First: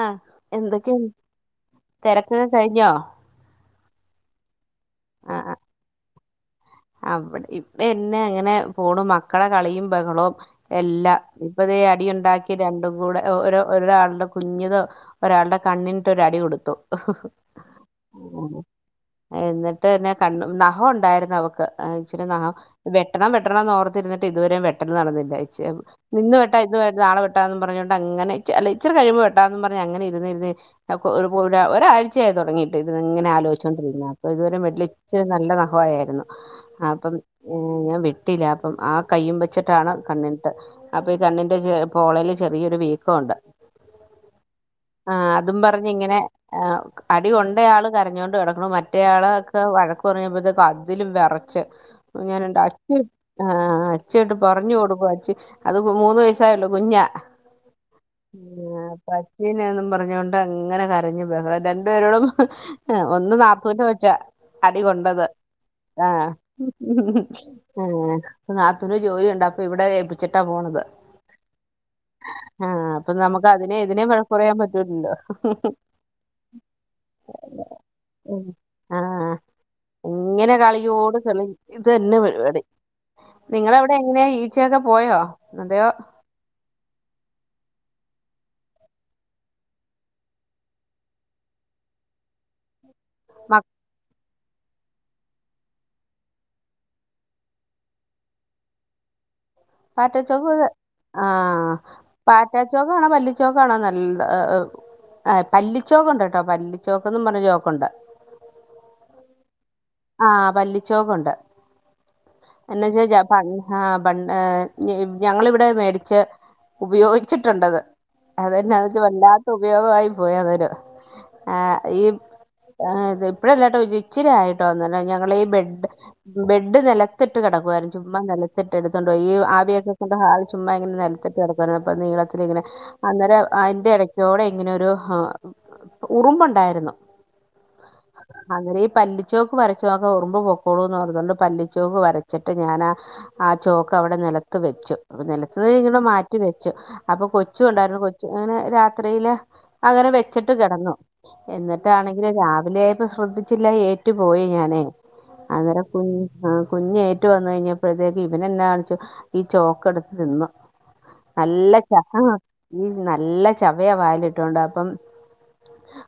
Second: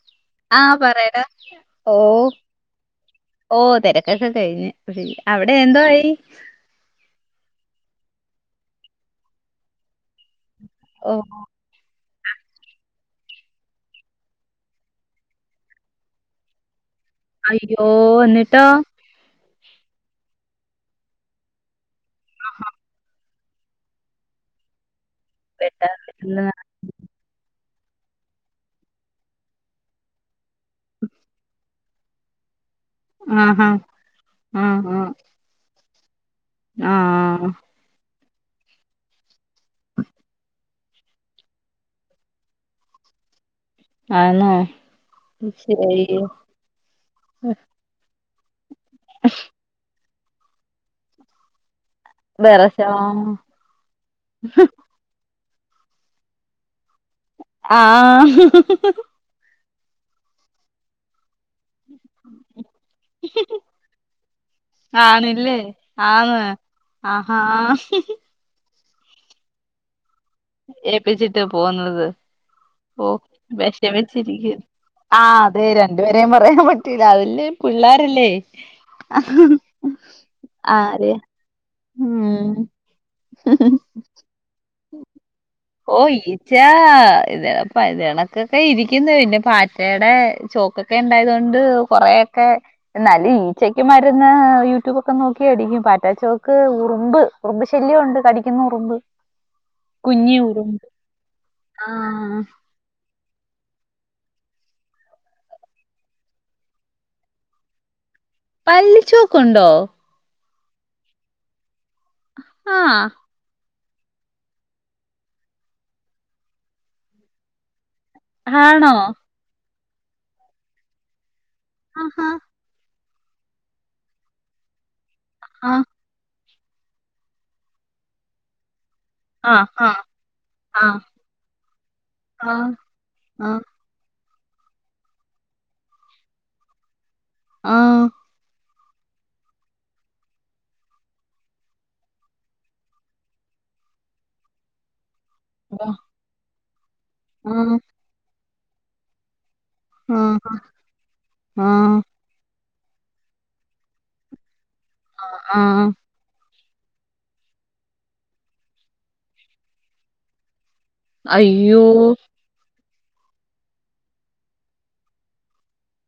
ആഹ് ആഹ് എന്തൊക്കെ പറയടാ ഓ തിരക്കൊക്കെ കഴിഞ്ഞോ ഓ തെരക്കെക്കെ കഴിഞ്ഞ് ആ അവിടെ എന്തോആയി- ആ അവ്ടെ ഇവിടെ ഇന്നെ അങ്ങനെ പോണു മക്കടെ കളിയും ബഹളോം- ഓ എല്ലാം ഇപ്പ ദേ അടി ഒണ്ടാക്കി രണ്ടും കൂടെ- ഒരാഒരാളുടെ കുഞ്ഞിത് ഒരാളുടെ കണ്ണിന്ട്ട് ഒരടി കൊടുത്തു- അയ്യോ എന്നിട്ടോ? ത്തന്നെ കണ്ണും നഹം ഒണ്ടായിര്ന്നു അവക്ക്- ത് ആ ഇച്ചിരെ നഖം വെട്ടണം വെട്ടണംന്നോർത്തിരുന്നിട്ട് ഇതുവരും വെട്ടല് നടന്നില്ല- [unintelligible] ഇന്ന് പെട്ടെന്ന്. വെട്ടാം ഇന്ന് വെട്ടാ നാളെ വെട്ടാന്ന് പറഞ്ഞോണ്ട്- അങ്ങനെച്ചി അല്ല ഇച്ചിരി കഴിയുമ്പോ വെട്ടാന്ന് പറഞ്ഞ് അങ്ങനെ ഇരുന്നിരുന്നേ- അപ്പോ ഒരു പൂര ഒരാഴ്- ച്ചെ തോടങ്ങി- ഇത് ഇങ്ങനെ ആഹാ ആലോചിച്ചോണ്ടിരുന്നു അപ്പോ ഇതുവരെ വെട്ടില ആഹ് ഇച്ചരി നല്ല നഖ ആയാരുന്നു. അപ്പം ആഹ് ഞാൻ വിട്ട ട്ടില അപ്പം ആ കയ്യും വെ ച്ചിട്ടാണ് കണ്ണിൻട്ട് അപ്പൊ ഈ കണ്ണിന്റെ ച്ചെ പോളേല് ചെറിയൊരു വീക്കമുണ്ട് ആന്നോ ആ അതും പറഞ്ഞ് ശരി ഇങ്ങനെ ആ അടി കൊണ്ടയാള് കരഞ്ഞോണ്ട് ഇട മ്മള്ള് മറ്റ് റ്റെയാള ഒക്കെ വഴക്കു കുറെ [unintelligible] കാ അതിലും വിറച്ച് ഞാനുണ്ടാഇ വെറശോ മ് ആ അച്ചട്ടെ പറഞ്ഞു കൊടുക്കും അച്ചി അത് മൂന്ന് വയസ്സായുള്ളു കുഞ്ഞ ആ ആ ഹ് ഹ് ഹ് ഹ് പറഞ്ഞൊണ്ട് അങ്ങനെ കരഞ്ഞു ബഹള രണ്ടു പേരോടും ഹ് ഒന്ന് നാത്തൂൻ്റെ കൊച്ചാ അടി കൊണ്ടത് ആഹ് ആന്നോ ആഹ ഹി ഹി ആഹ് നാത്തൂന് ജോലിണ്ട് അപ്പോ ഇവിടെ ഏൽപ്പിച്ചിട്ടാ പോണത് ഏപ്പിച്ചിട്ട് പോന്നത് ആഹ് അപ്പൊ ഓ നമുക്ക് അതിനെ ഇതിനെ വഴക്ക് വിഷമിച്ചിരിക്കു പറയാൻ പറ്റൂലല്ലോ ആ അതെ രണ്ടുപേരേയും പറയാൻ പറ്റൂല അതല്ലേ പിള്ളേരല്ലേ--ഹ ആഹ് ഹ ആ [unintelligible] ഇത് തന്നെ പരിവാടി നിങ്ങളവിടെ എങ്ങനെയാ ഈച്ചയക്കെ ഓ ഈച്ച ഇതപ്പ ഇത്കണക്കൊക്കെ ഇരിക്കിന്നു പിന്നെ പാറ്റയുടെ ചോക്കൊക്കെ ഇണ്ടായത് കൊണ്ട് കൊറെയൊക്കെ എന്നാല് മ ഈച്ചക്ക്മാര് പിന്ന യൂട്യൂബൊക്കെ നോക്കി അടിക്കും പാറ്റാച്ചോക്ക് ഉറുമ്പ് ഉറുമ്പ് ശല്യം ഉണ്ട് കടിക്കുന്ന ഉറുമ്പ് കുഞ്ഞി പാറ്റച്ചോക്ക് ഉറുമ്പ് ആ ആ പാറ്റച്ചോക്ക് ആണോ പല്ല ച്ചോക്കാണോന്നറി ഓ ഓ പല്ലിച്ചോക്ക് ഉണ്ട് കേട്ടോ പല്ലിച്ചോക്ക്ന്ന് പറഞ്ഞ ചോക്കുണ്ട് പല്ലിച്ചോക്ക് ഉണ്ടോ ആ പല്ലിച്ചോക്കുണ്ട് ആ എന്ന ചജ പ ആഹ് ഞങ്ങളിവിടെ മേടിച്ച് ഉപയോഗിച്ചിട്ടുണ്ടത് അതന്നെ ആണോ അത് വല്ലാത്ത ഉപയോഗായി പോയന്നരു ആഹ് ഈ ആഹാ ആഹ് - ഇപ്പോഴല്ലാട്ടോ ഒരുച്ചിരിയായ്- [unintelligible] ഞാൻ - ആ [unintelligible] ബെഡ് നെലത്തിട്ട് കെടക്കുവായിരുന്നു ചുമ്മാ നെലത്ത് ട്ട് എടുത്തോണ്ട് പോയി ഈ ആ ആ ആവിയൊക്കെ കൊണ്ട് ഹാൾ ചുമ്മാ ആ ഇങ്ങനെ നെലത്ത്ട്ട് കെട്ക്കുവായിരുന്നു അപ്പോ ആ ആ നീളത്തിലിങ്ങനെ അന്നേരം അയിന്റെ എട ച്ചോടെ ഇങ്ങനൊരു ഹ്ആ ഉറുമ്പൊണ്ടാര്ന്നു- ആഹ്- അങ്ങരീ പല്ല്- ചോക്ക് വരചോക്ക് ഉറുമ്പു പൊക്കോളൂന്ന് പറഞ്ഞൊണ്ട് പല്ലിച്ചോക്ക് വരച്ചിട്ട് ഞാനാ ആ ചോക്ക് അവിടെ നെലത്ത് വെച്ചു- നെലത്ത് ആ ഇങ്ങെനെ മാറ്റി വെ ച്ച് അപ്പൊ കൊച്ചുണ്ടായിരുന്നു കൊച്ച് അങ്ങനെ രാത്രിയില് അങ്ങന ആ വെച്ചിട്ട് കെടന്നു ആ എന്നിട്ടാണെങ്കിൽ രാ - [unintelligible] ശ്രദ്ധിച്ചില്ല ഏ റ്റ് പോയി ഞാന് ആ അന്നേരം കു ആ കുഞ്ഞ് ഏറ്റു വന്ന് കഴിഞ്ഞപ്പഴത്തേക്ക്‌ ഇവനെന്നാ കാണിച്ചു ഈ ചോക്കെട്ത്ത് തിന്നു അയ്യോ ഉം നല്ല ചവയാ വായിലിട്ടോണ്ട് അപ്പം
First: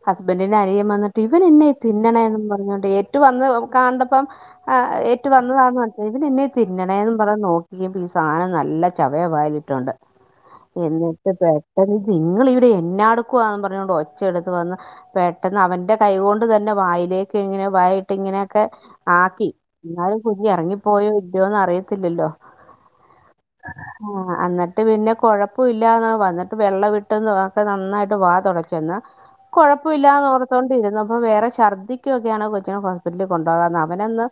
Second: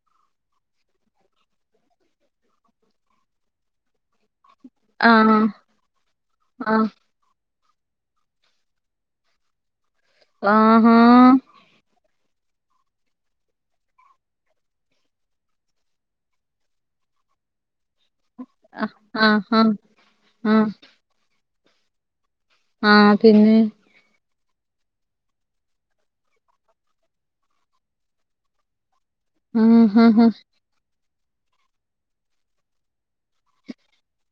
ഹസ്ബൻഡിന്റ അനിയൻ വന്നിട്ട് ഇവൻ എന്നാ ഈ തിന്നണെന്നും പറഞ്ഞോണ്ട് ഏറ്റു വന്ന് കാണ്ടപ്പം ആ ഏറ്റു വന്നതാന്ന് മൻസിലായി ഇവനെന്നാ ഈ ആ തിന്നണേന്നും പറഞ്ഞ് നോക് [unintelligible] പീസ അങ്ങനെ നല്ല ചവയ വായിലിട്ടോണ്ട് ആഹാ എന്നിട്ട് പെട്ടെന്ന് നിങ്ങൾ ഇവിടെ എന്നാ എടുക്കുവാ ന്നും പറഞ്ഞോണ്ട് ഒച്ച എടുത്ത് വന്ന് പെട്ടെന്ന് അവന്റെ കൈ കൊണ്ട് തന്നെ വായിലേക്ക് ഇങ്ങനെ വായി ട്ട് ഇങ്ങനെയൊക്കെ ആഹ് ആക്കി ആഹ് ആഹ് എന്നാലും കുഞ്ഞി ആഹ് എറങ്ങിപ്പോയോ ഇല്ലയോ അറി അറിയത്തില്ലല്ലോ ആഹ് പിന്നെ ആഹ് അന്നിട്ട് പിന്നെ കൊഴപ്പം ഇല്ലാന്ന് വന്നിട്ട് വെള്ളം [unintelligible] ഒക്കെ നന്നായിട്ട് വാ തുടച്ചന്ന് ആഹ് ആഹ് കൊഴപ്പില്ലാന്ന് ഓർത്തോണ്ടിരുന്നു പ്പം വേറെ ഛർദിക്കു ഒക്കെയാണ് കൊച്ച് [unintelligible] ഹോസ്പറ്റല് കൊണ്ടു പോവാന്ന് [unintelligible] അവനൊന്ന്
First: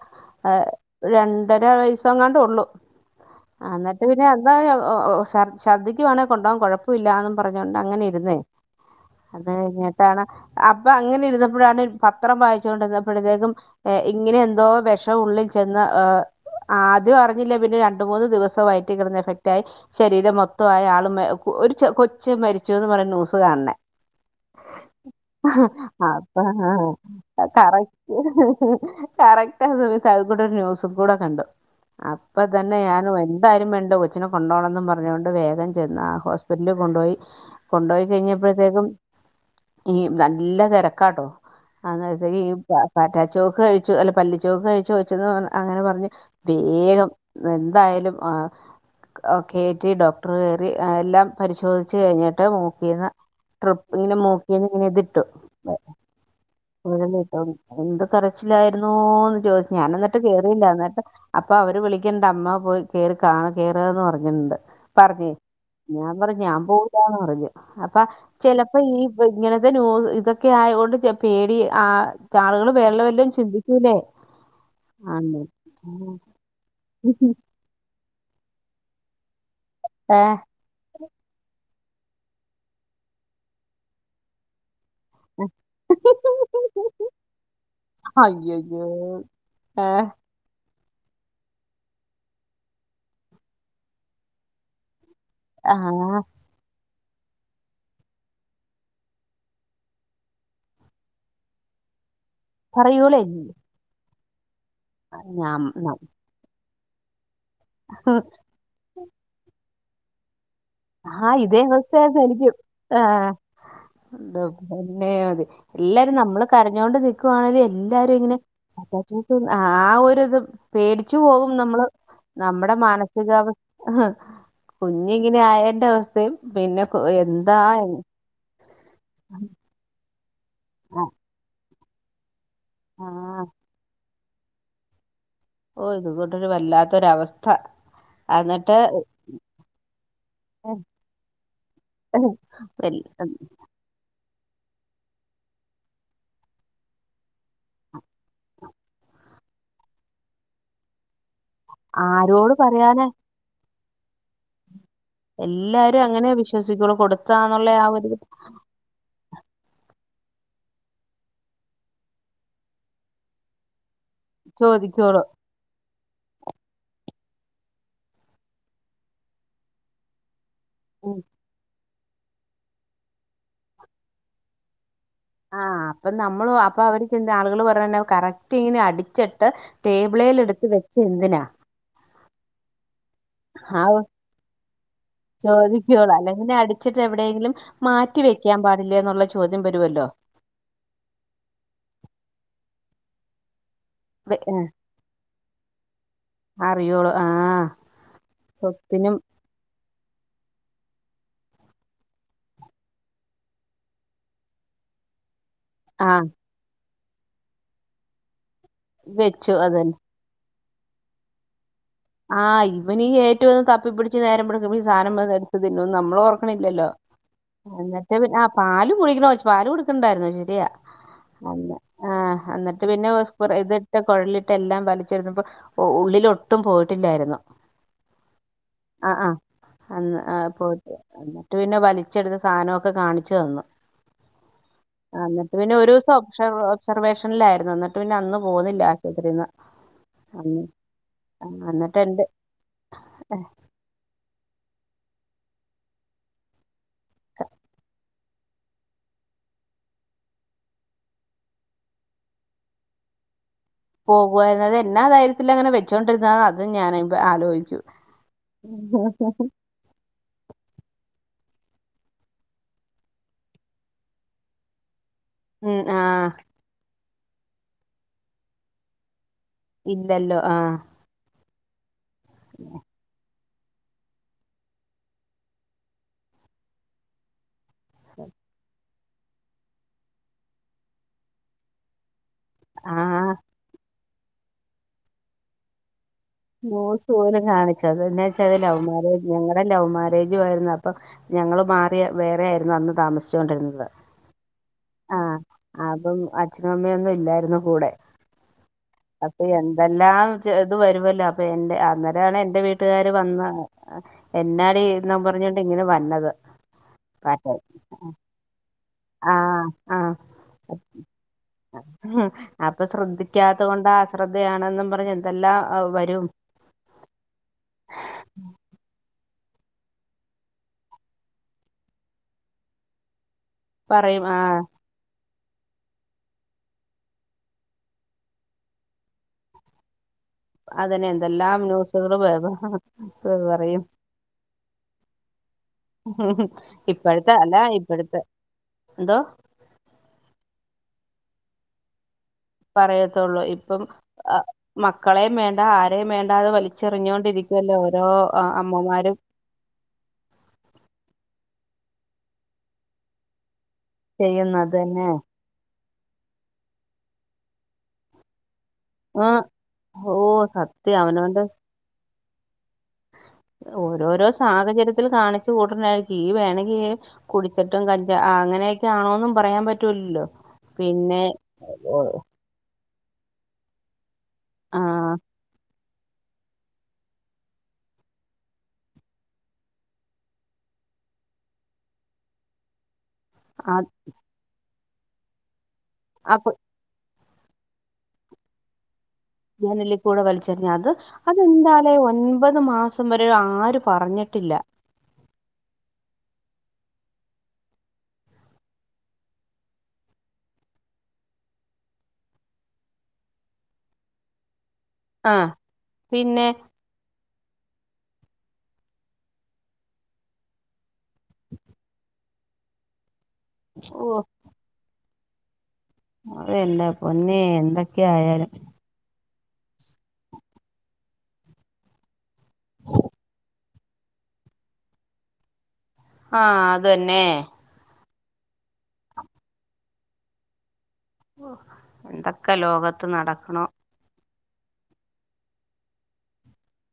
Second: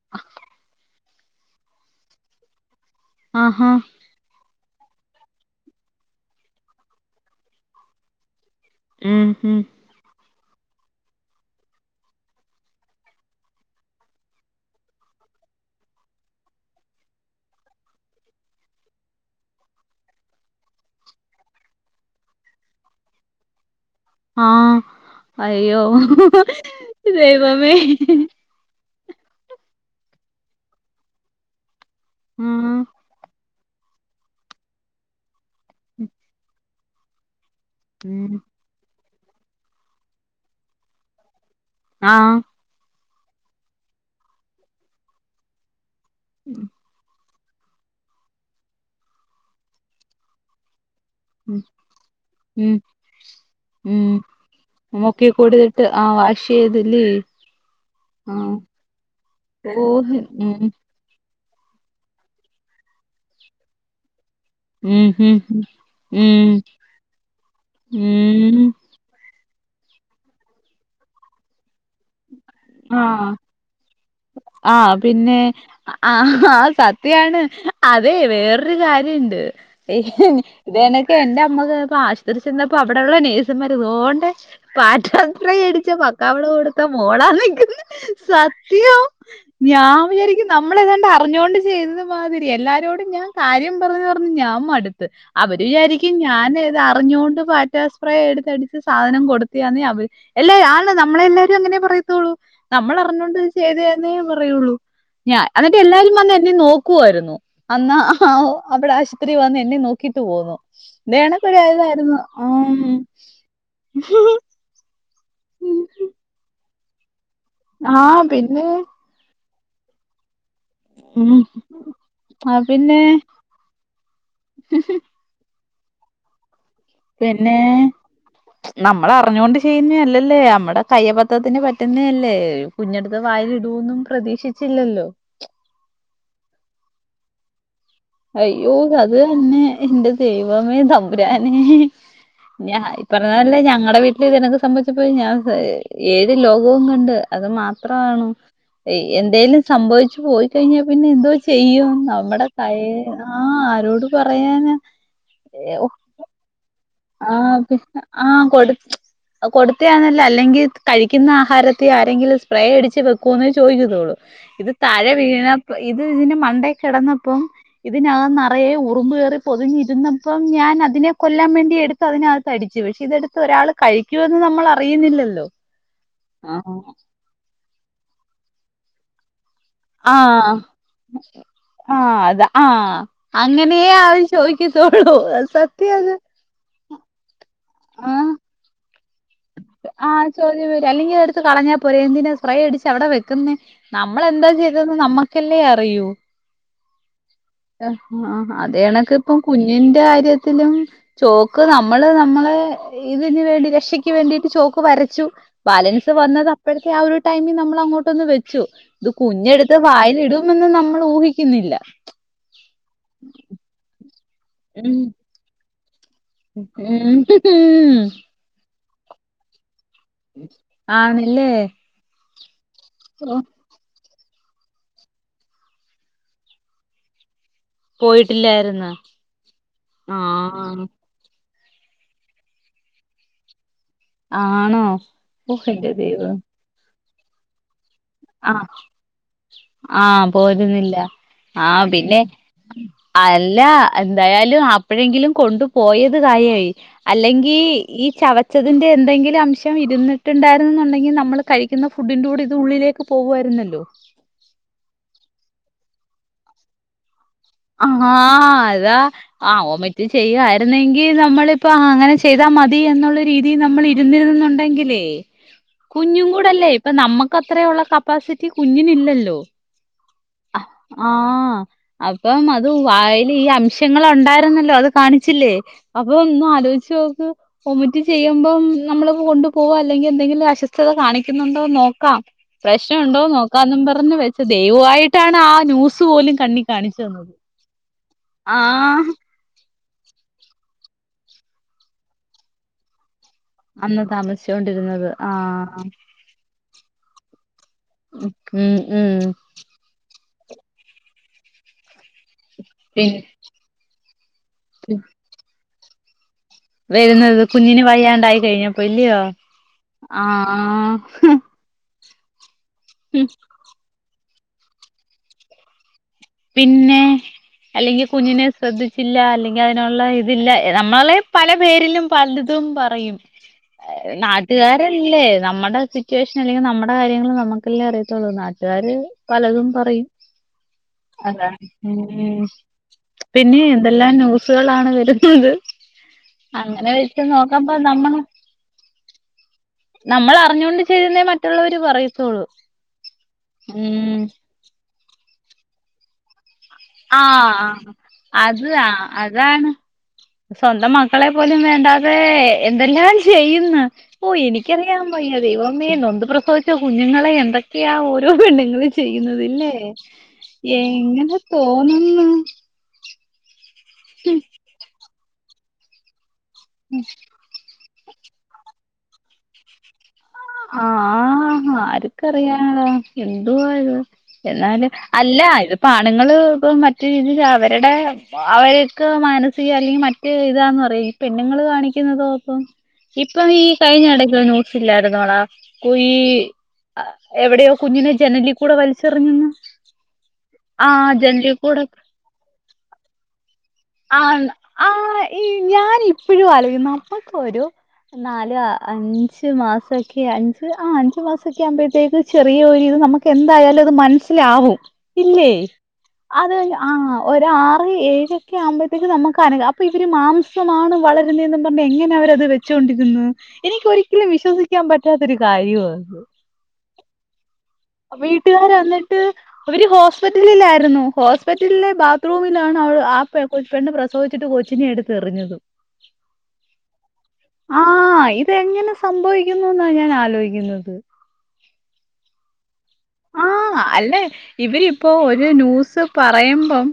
ആഹ് രണ്ടര വയസ്സ് അങ്ങാണ്ട് ഒള്ളു ആഹാ അന്നട്ട് പിന്നെ [unintelligible] ഓ ഓ ശർ ശർദ്ദിക്കുവാണെ കൊണ്ടോവാം കൊഴപ്പം ഇല്ലാന്നും പറഞ്ഞോണ്ട് അങ്ങനെ ഇരുന്നേ ഉം അത് ഉം ഇങ്ങട്ടാണ് അപ്പം അങ്ങനെ ഇരുന്നപ്പഴാണ് പത്രം വായിച്ചോണ്ട് ഇരുന്നപ്പ് പ്പഴത്തേക്കും ഇങ്ങനെ എന്തോ വെഷം ഉള്ളിൽ ചെന്ന് ആ ആദ്യം അറിഞ്ഞില്ല പിന്നെ രണ്ട് മൂന്ന് ദിവസമായിട്ട് കിടന്ന് എഫക്റ്റ് ആയി ശരീരം മൊത്തം ആയി ആളും മ ഒരു ചൊ കൊച്ചും മരിച്ചുന്ന് പറഞ്ഞ് ന്യൂസ് കാണണേ ആഹ് അയ്യോ അപ്പൊ ദൈവമേ കറക്റ്റ് കറക്റ്റ് ആ സമയത്ത് [unintelligible] ന്യൂസും കൂട കണ്ടു അപ്പ ആഹ് തന്നെ ഞാൻ വലി ന്തായാലും വേണ്ടൂ കൊച്ചിനെ കൊണ്ടോണെന്നും പറഞ്ഞോണ്ട് വേഗം ചെന്ന് ആ ഹോസ്പിറ്റ് ല് കൊണ്ടോയി കൊണ്ടോയി ഉം കഴിഞ്ഞപ്പഴത്തേക്കും ഈ നല്ല തിരക്കാട്ടോ ആന്ന് ആഹ് [unintelligible] പാറ്റാ ചോക്ക് കഴിച്ചു അല്ല പല്ലി ചോക്ക് കഴിച്ചു വെച്ചെന്ന് അങ്ങനെ പറഞ്ഞ് വേഗം എന്തായാലും ആ ഒ കേറ്റി ഡോക്ടർ കേറി ആഹ് എല്ലാം ഉം പരിശോധിച്ച് കഴിഞ്ഞിട്ട് ഉം മൂക്കീന്ന് ട്രിപ്പ് ഉം ഇങ്ങനെ മൂക്കീന്ന് ഇങ്ങ്നെ ഇതിട്ടു മൂക്കി കൂടിയിട്ട് ആഹ് വാഷ് ചെയ്തില്ലേ കൊഴലട്ടോ എന്ത് ആഹ് കറച്ചിലായിരുന്നോന്ന് ചോയിച്ചു ഞാന ഓഹ് എന്നിട്ട് ഉം കേറിയില്ല എന്നിട്ട് അപ്പൊ അവര് വിളിക്കണ്ട് അമ്മ പോയി കേറി കാ കേയറുന്ന് പറഞ്ഞു എന്ത് ഉം പറഞ്ഞേ ഉം ഞാൻ പറഞ്ഞു ഉം ഞാൻ പോവുലാന്ന് പറഞ്ഞു അപ്പ ഉം ചെലപ്പോ ഈ ഇങ്ങനത്തെ ന്യൂസ് ഇതൊക്കെ ആയൊണ്ട് കേ പേടിയ ആ കാളുകള് വേറെള്ള വല്ലം ചിന്തിക്കൂല്ലേ ആ പിന്നെ അ ആ സത്യയാണ് അത് എ വേറൊരു കാര്യണ്ട് ഏ ഇതനക്കെ എന്റെ അമ്മ കേ പ്പൊ ആശുപത്രി ചെന്നപ്പോ അവിടെയുള്ള നഴ്സുമാർ ഉള്ളോണ്ട് പാട്ടത്ര ഏടിച്ച പക്കവിടെ കൊടുത്ത മോളാനിക്കു അയ്യയ്യോ യൊ ഏ ഞാൻ വിചാരിക്കുംന നമ്മളെതാണ്ട് അറിഞ്ഞുകൊണ്ട് മ്മളെങ്ങാണ്ട് അറിഞ്ഞോണ്ട് ചെയ്തത് മാതിരി എല്ലാരോടും ഞാൻ കാര്യം പറഞ്പറഞ്ഞ് ഞാൻ മടുത്ത അവര് ആ വിചാരിക്കും ഞാൻ ഏതാ അറിഞ്ഞുകൊണ്ട് പാറ്റാസ്പ്രേ എടുത്തടിച്ച് സാധനം കൊടുത്തിയാന്ന് അവ എല്ലാരും ആണ് നമ്മളെ എല്ലാവരും അങ്ങനെ പറയത്തുള്ളൂ പറയൂലെ. ന്നേ പറയുള്ളൂ. ഞാൻ എന്നിട്ട് ന- എല്ലാരും വന്ന് എന്നെ നോ ക്കുവായിരുന്നു അന്നാ ആ അവിടെ ആശുപത്രി വന്ന എന്നെ നോക് ക്ക് തോന്നു ആഹ് ഇതേ അവസ്ഥ ആയിരുന്നു എനിക്കും ആഹ് ആ [unintelligible] [unintelligible] എല്ലാരും നമ്മള് കരഞ്ഞൊണ്ട് നീ [unintelligible] എല്ലാരും ആഹ് ഇങ്ങനെ പിന്നെ [inaudible] ആ ആ ഒരുരിതും പേടിച്ചു ഉം പോകും നമ്മള് ആഹ് നമ്മുടെ പിന്നെ മാനസികാവസ് കുഞ്ഞിങ്ങനെ ആയ [unintelligible] അവസ്ഥയും പിന്നെ [unintelligible] എന്താ നമ്മൾ അറിഞ്ഞൊണ്ട് ചെയ്യുന്ന അല്ല ലെയ് നമ്മുടെ ആ കയ്യബദ്ധത്തിന് പ റ്റുന്നേല്ലേ കുഞ്ഞെടുത്ത് ആ, വായിലിടുന്നും പ്രതീ ച്ചില്ലല്ലോ ഓ ഇത് കൊണ്ടൊരു വല്ലാത്തൊരവസ്ഥ അയ്യോ എന്നിട്ട് അത് തന്നെ എന്റെ ദൈവമേ തമ്പുരാനെ ഞ വെൽ- ഇപ്പറഞ്ഞപോലെ ഞങ്ങടെ വീട്ട എനക്ക് സംഭവിച്ചപ്പോ ഞാൻ ഏഴ് ലോകോം കണ്ട് അത് മാത്രമാണോ എ എന്തേലും സംഭവിച്ചു പോയി കഴിഞ്ഞാൽ പിന്നെ എന്തോ ചെയ്യും നമ്മുടെ ആരോട് കൈ പറയാനാ ആ ആരോട് പറയാനാ എല്ലാരും അങ്ങനെ വിശ്വസിക്കുള്ളു ആ ആ കൊട് കൊടുത്യാ അല്ല അല്ലെങ്കിൽ കഴിക്കുന്ന ആഹാരത്തി ആരെങ്കിലും സ്പ്രേ അടിച്ച് വെക്കുവോന്നേ ചോദിക്കത്തുള്ളൂ ഇത് തഴെ ചോദിക്കുള്ളൂ വിണാ ഇത് ഇതിന് മണ്ടേ കിടന്നപ്പം ഇതിനകം നെറയെ ഉറുമ്പ് കേറി പൊതിഞ്ഞിരുന്നപ്പം ഞാൻ അതിനെ കൊല്ലാൻ വേണ്ടി എട് ടുത്ത് അതിനാത്ത് അടിച്ചു പക്ഷെ ഇതെടുത്ത് ഒരാൾ കഴിക്കുവെന്ന് നമ്മളർ ആ അപ്പൊ നമ്മളു അപ്പൊ അവര്ക്കെന്ത ആളുകള് പറയുന്നെ കറക് റ്റീനെ അടിച്ച ട്ട് ടേബിളേൽ ആഹ് എടുത്ത് വെച്ച് എന്തിനാ? ത ആഹ് ആ അങ്ങനെയേ അവര് ചോദിക്കത്തുള്ളൂ. സത്യാത് ചിട്ടെവിടെങ്കിലും മാറ്റി വെക്കാൻ പാടില്ലേന്നൊ ആ ചോദ്യം വരും. അല്ലെങ്കി അതെടുത്ത് കളഞ്ഞാ പോരെ എന്തിനാ സ്പ്രേ അടിച ച്ചവിടെ വെക്കുന്നെ? നമ്മളെന്താ ചെയ്തേന്ന് നമ്മക്കല്ലേ അറിയൂ. അറിയോളൂ ആഹ് അ ആ അതേയണക്ക് സ്വത്തിനും ഇപ്പം കുഞ്ഞിൻ ന്റെ കാര്യത്തിലും ചോക്ക് നമ്മള് നമ്മളെ ഇതിന് വേണ്ടി രക്ഷി ക്ക് വേണ്ടീട്ട് ചോക്ക് വരച്ചു. ബാലൻസ് ആഹ് വന്നത് അപ്പള് ക്കെ ആ ഒരു ടൈമിൽ നമ്മളങ്ങോട്ടൊന്ന് വച് ച്ചു. ഇത് വെച്ചു കുഞ്ഞെടുത്ത് അതന്നെ വായിലിടും ന്നുന്ന് നമ്മള് ഊഹിക്കുന്നില്ല ആ ഇവനീ ഏറ്റവും തപ്പിപ്പിടി ച്ചു നേരം [unintelligible] ഈ ഉം സധനംവന്ന് എടുത്ത് തിന്നൂന്ന് നമ്മള് ഉം ഓർക്കണില്ലല്ലോ. ഉം എന്നിട്ട് പിന്നെ ആ പാലും കൂടീക്ക്ണോയ്ച്ചു പാലുകൊട് ക്ക്ണ്ടായിരുന്നു ശരിയാ ആണല്ലേ അന്ന് ആഹ് ആന്ന് പിന്നെ ഹോസ് പ്രേ ഇത്ട് കൊഴലിട്ട് എല്ലാം വലിച്ചെടിത്തപ്പോ ഉള്ളിലൊട്ടും പോയി ട്ടില്ലാരുന്നു. പോയിട്ടില്ലാരുന്നാ ആഹ് റ്റു പിന്നെ വലിച്ചെടുത്ത സാധനവൊക്കെ കാണിച്ച് തന്നു ആണോ അന്നിട്ട് ഓഹ് പിന്നെ എന്റെ ഒരു ഒരൂസം ദൈവമേ [unintelligible] ഒബ്സർവേഷനിലാരുന്നു എന്ന് ട്ട് പിന്നെ അന്ന് ആഹ് പോന്നില്ല ആശുപത്രിന്ന് ആഹ് അന്ന് പോരുന്നില്ല ആഹ്‌ ആഹ് പിന്നെ അല്ല എന്തായാ ലും അപ്പോഴെങ്കിലും കൊണ്ടു പോയത് കാര്യായി അലങ്കി ഈ ചവച്ചതിന്റെ എന്തെങ്കിലും അംശം ഇരിട്ടുണ്ടായിരുന്ന ന്നുണ്ടെങ്കിൽ നമ്മള് കഴിക്കുന്ന ഫുഡിന്റുടെ ഇത് ഉള്ളിലെ ക്ക് പോവരുന്ന പോകുവാരുന്നു അതെന്ന ധൈര തിനെ അങ്ങനെ വെച്ചോണ്ടിരുന്ന അത് ഞാന ആഹ അതാ അ വോമിറ്റ് ചെയ്യ വരുന്നെങ്കിൽ നമ്മളിപ്പോ അങ്ങനെ ചെയ്താൽ മതി എന്നുള്ള രീതി നമ്മൾ ഇരുന്നിണ്ടെങ്കിലേ ഉം കുഞ്ഞും ആഹ് കൂടല്ലേ ഇപ്പൊ നമ്മക്ക് അത്രയ ഉള്ള കപ്പാസിറ്റി കുഞ്ഞിന് ഇല്ലല്ലോ ഇല്ലല്ലോ ആഹ് അ അപ്പം അത് വയ്യി ഈ അംഷങ്ങൾ ഉണ്ടായിരുന്നല്ലോ അത് കാണിച്ചില്ലേ അപ്പൊ ഒന്നും ആലോചിച്ച് നോക്ക് വോമിറ്റ് ചെയ്യുമ്പം നമ്മള കൊണ്ടു പോവാ അല്ലെങ്കിൽ എന്തെങ്കിലും അസ്വസ്ഥത കാണിക്കുന്നുണ്ടോന്ന് നോക്കാം പ്രശ്നം ആഹ് ഇണ്ടോന്ന് നോക്കും പ പറഞ്ഞ വെച്ച് ദൈവമായിട്ടാണ് ആ ന്യൂസ് സ് പോലും കണ്ണി കാണിച്ച [unintelligible] കാണിച്ചത് എന്നാ വെച്ചാ ലവ് മാര്യേജ് ഞങ്ങളുടെ ലവ് മാരേജും ആരുന്നു അപ്പൊ ഞങ്ങൾ മാറിയ വേറെ ആയിരുന്നു അന്ന് താമസിച്ച ചോണ്ടിരുന്നത് ചോണ്ടിരുന്നത് ആഹ് അച്ഛനും അമ്മയൊന്നും ഇല്ലായിരുന്നു കൂടെ ഉം ഉം അപ്പൊ എന്തെല്ലാം ഇത് വരുമല്ലോ അപ്പൊ എന്റെ അ എന്താണ് എന്റെ പി വീട്ടുകാര് വന്ന എന്നാടി എന്നാ പറഞ്ഞ ഇങ്ങനെ വന്നത് വരുന്നത് പാറ്റേൺ കുഞ്ഞിന് വയ്യാണ്ടായി കഴിഞ്ഞപ്പോ പോലിയോ ആഹ് ആഹ് ആഹ് അപ്പൊ ശ്രദ്ധിക്കാത്ത കൊണ്ടാണ്‌ ശ്രദ്ധയാണെന്നും പറഞ്ഞന്നുംഎന്തെല്ലാം പറ്റി പിന്നെ അല്ലെങ്കിൽ കുഞ്ഞിനെ ശ്രദ്ധിച്ചില്ല അല്ലെങ്ക അതിനുള്ള ഇതില്ല നമ്മള പല പേരിലും പലതും പറയും പറയും ആ നാട്ടുകാരല്ലേ നമ്മുടെ സിറ്റുവേഷൻ അല്ലെങ്കിൽ നമ്മുടെ കാര്യങ്ങൾ നമുക്കല്ലേ അറിയത്തുള്ളൂ നാട്ടുകാര് പലതും പറയും അതിന് അതാ എന്തെല്ലാം ന്യൂസുകളും ഉം പറയും സുകളാണ് വരുന്നത് അങ്ങനെ വെച്ച് ഇപ്പഴത്തെ അല്ല നോക്കുമ്പോ ഇപ്പഴത്തെ എന്തോ നമ്മളറിഞ്ഞൊണ്ട് ചെയ്തന്നേ മറ്റുള്ളവര് പറയൂ പറയത്തോള്ളൂ ഇപ്പം ആഹ്‌ മക്ക്‌ ക്കളേം വേണ്ട ആരെയും വേണ്ടതെ വലി ആഹ് അത അമ്മമാരും അതാണ് സ്വന്തം മക്കളെ പോലും വേണ്ടാ അതെ എന്തെല്ലാം ചെയ്യുന്ന് ഓ ചെയ്യുന്നത് എനിക്കറിയൻ തന്നെ വയ്യ ദൈവം നൊന്ദു പ്രസവിച്ച കുഞ്ഞുങ്ങളെ എന്തൊക്കെയാ ഓരോ പെണ്ണു ആ ചെയുന്നത് ലേ ഓ സത്യം എങ്ങനെ അവനവന്റെ തോന്ന്ന്ന് ഓരോരോ സാഹചര്യത്തിൽ കാണി കൂട്നായിരിക്കും ഈ വെ [unintelligible] കുടിച്ചിട്ടും കഞ്ചാ അങ്ങനെയൊക്കെ ആണോന്നും പറയാൻ പറ്റൂല്ലല്ലോ ആഹ് ആഹ് ആരക്കറിയാനാടാ എന്തു വാ ഇത് ആ എന്നാല് അല്ല ഇത പ്പാണുങ്ങങ്ങള് ഇപ്പ മറ്റ്‌രീതിയില് അവരുടെ അവരക്കെ മാനസിക അല്ലെങ്കിൽ മറ്റ ഇതാന്ന് പറയാ ഈ പെണ്ണുങ്ങള് കാണിക്കുന്നതോ അപ്പം ഇപ്പം ഈ ആ കഴിഞ്ഞ ഇടക്ക [inaudible] [unintelligible] [unintelligible] കളാ കൂയീ ആ കു- എവിടെയോ കുഞ്ഞിനെ ജനലി കൂടെ വലി ജനലിൽ കൂടെ വലിച്ചെറിഞ്ഞ അത് ജനലിൽ കൂടെ അതെന്താലേ ഒൻപത് മാസം വരെ ആരും ആ ആ് ഈ ഞാൻ ഇപ്പഴും ആലോയിക്കും നമ്മക്കൊരു നാല് അഞ്ച് മാസൊക്കെ അഞ്ച് ആ അഞ്ചു മാസൊക്കെ ആവുമ്പഴ്ത്തേക്ക് ചെറിയ ഒരിത് നമ്മ്ക്ക് എന്തായാലും അത് മനസ്സിലാവും ആ ഇല്ലേയ് പിന്നെ അത് ആ ഒരാറ് ഏഴ് ക്കെ ആവുമ്പൾത്തേക്ക് നമ്മക്ക് [unintelligible] അപ്പ ഇവര് മാംസമാണ് വളരുന്നേന്ന് പർണ് എങ്ങനെ അവര് അത് വെച്ചൊണ്ടിര്ന്ന് എനിക്ക് ഒരിക്കലും വിശ്വസിക്കാൻ പറ്റ് പറ്റാത്തൊരു കാര്യവാ അതെല്ലെ പൊന്നെ എന്ത വീട്ട്കാരാന്നേ അവര് ഹോസ്പിറ്റലിലായിരുന്നു ഹോസ്പിറ്റലിലെ ബാത്റൂമിലാണ് അവള് ആ പെണ്ണ് പ്രസവിച്ചിട്ട് കൊച്ചിനെ എടുത്ത് എറിഞ്ഞത് ആഹ അതന്നെ ഇത് എങ്ങനെ സംഭവിക്കുന്നു ന്നാ ഞാൻ ആലോയിക്കുന്നത് എന്തൊക്കെ ലോക ആഹ അല്ലേ ഇവരിപ്പോ ഒരു ന്യൂസ് പറയുമ്പം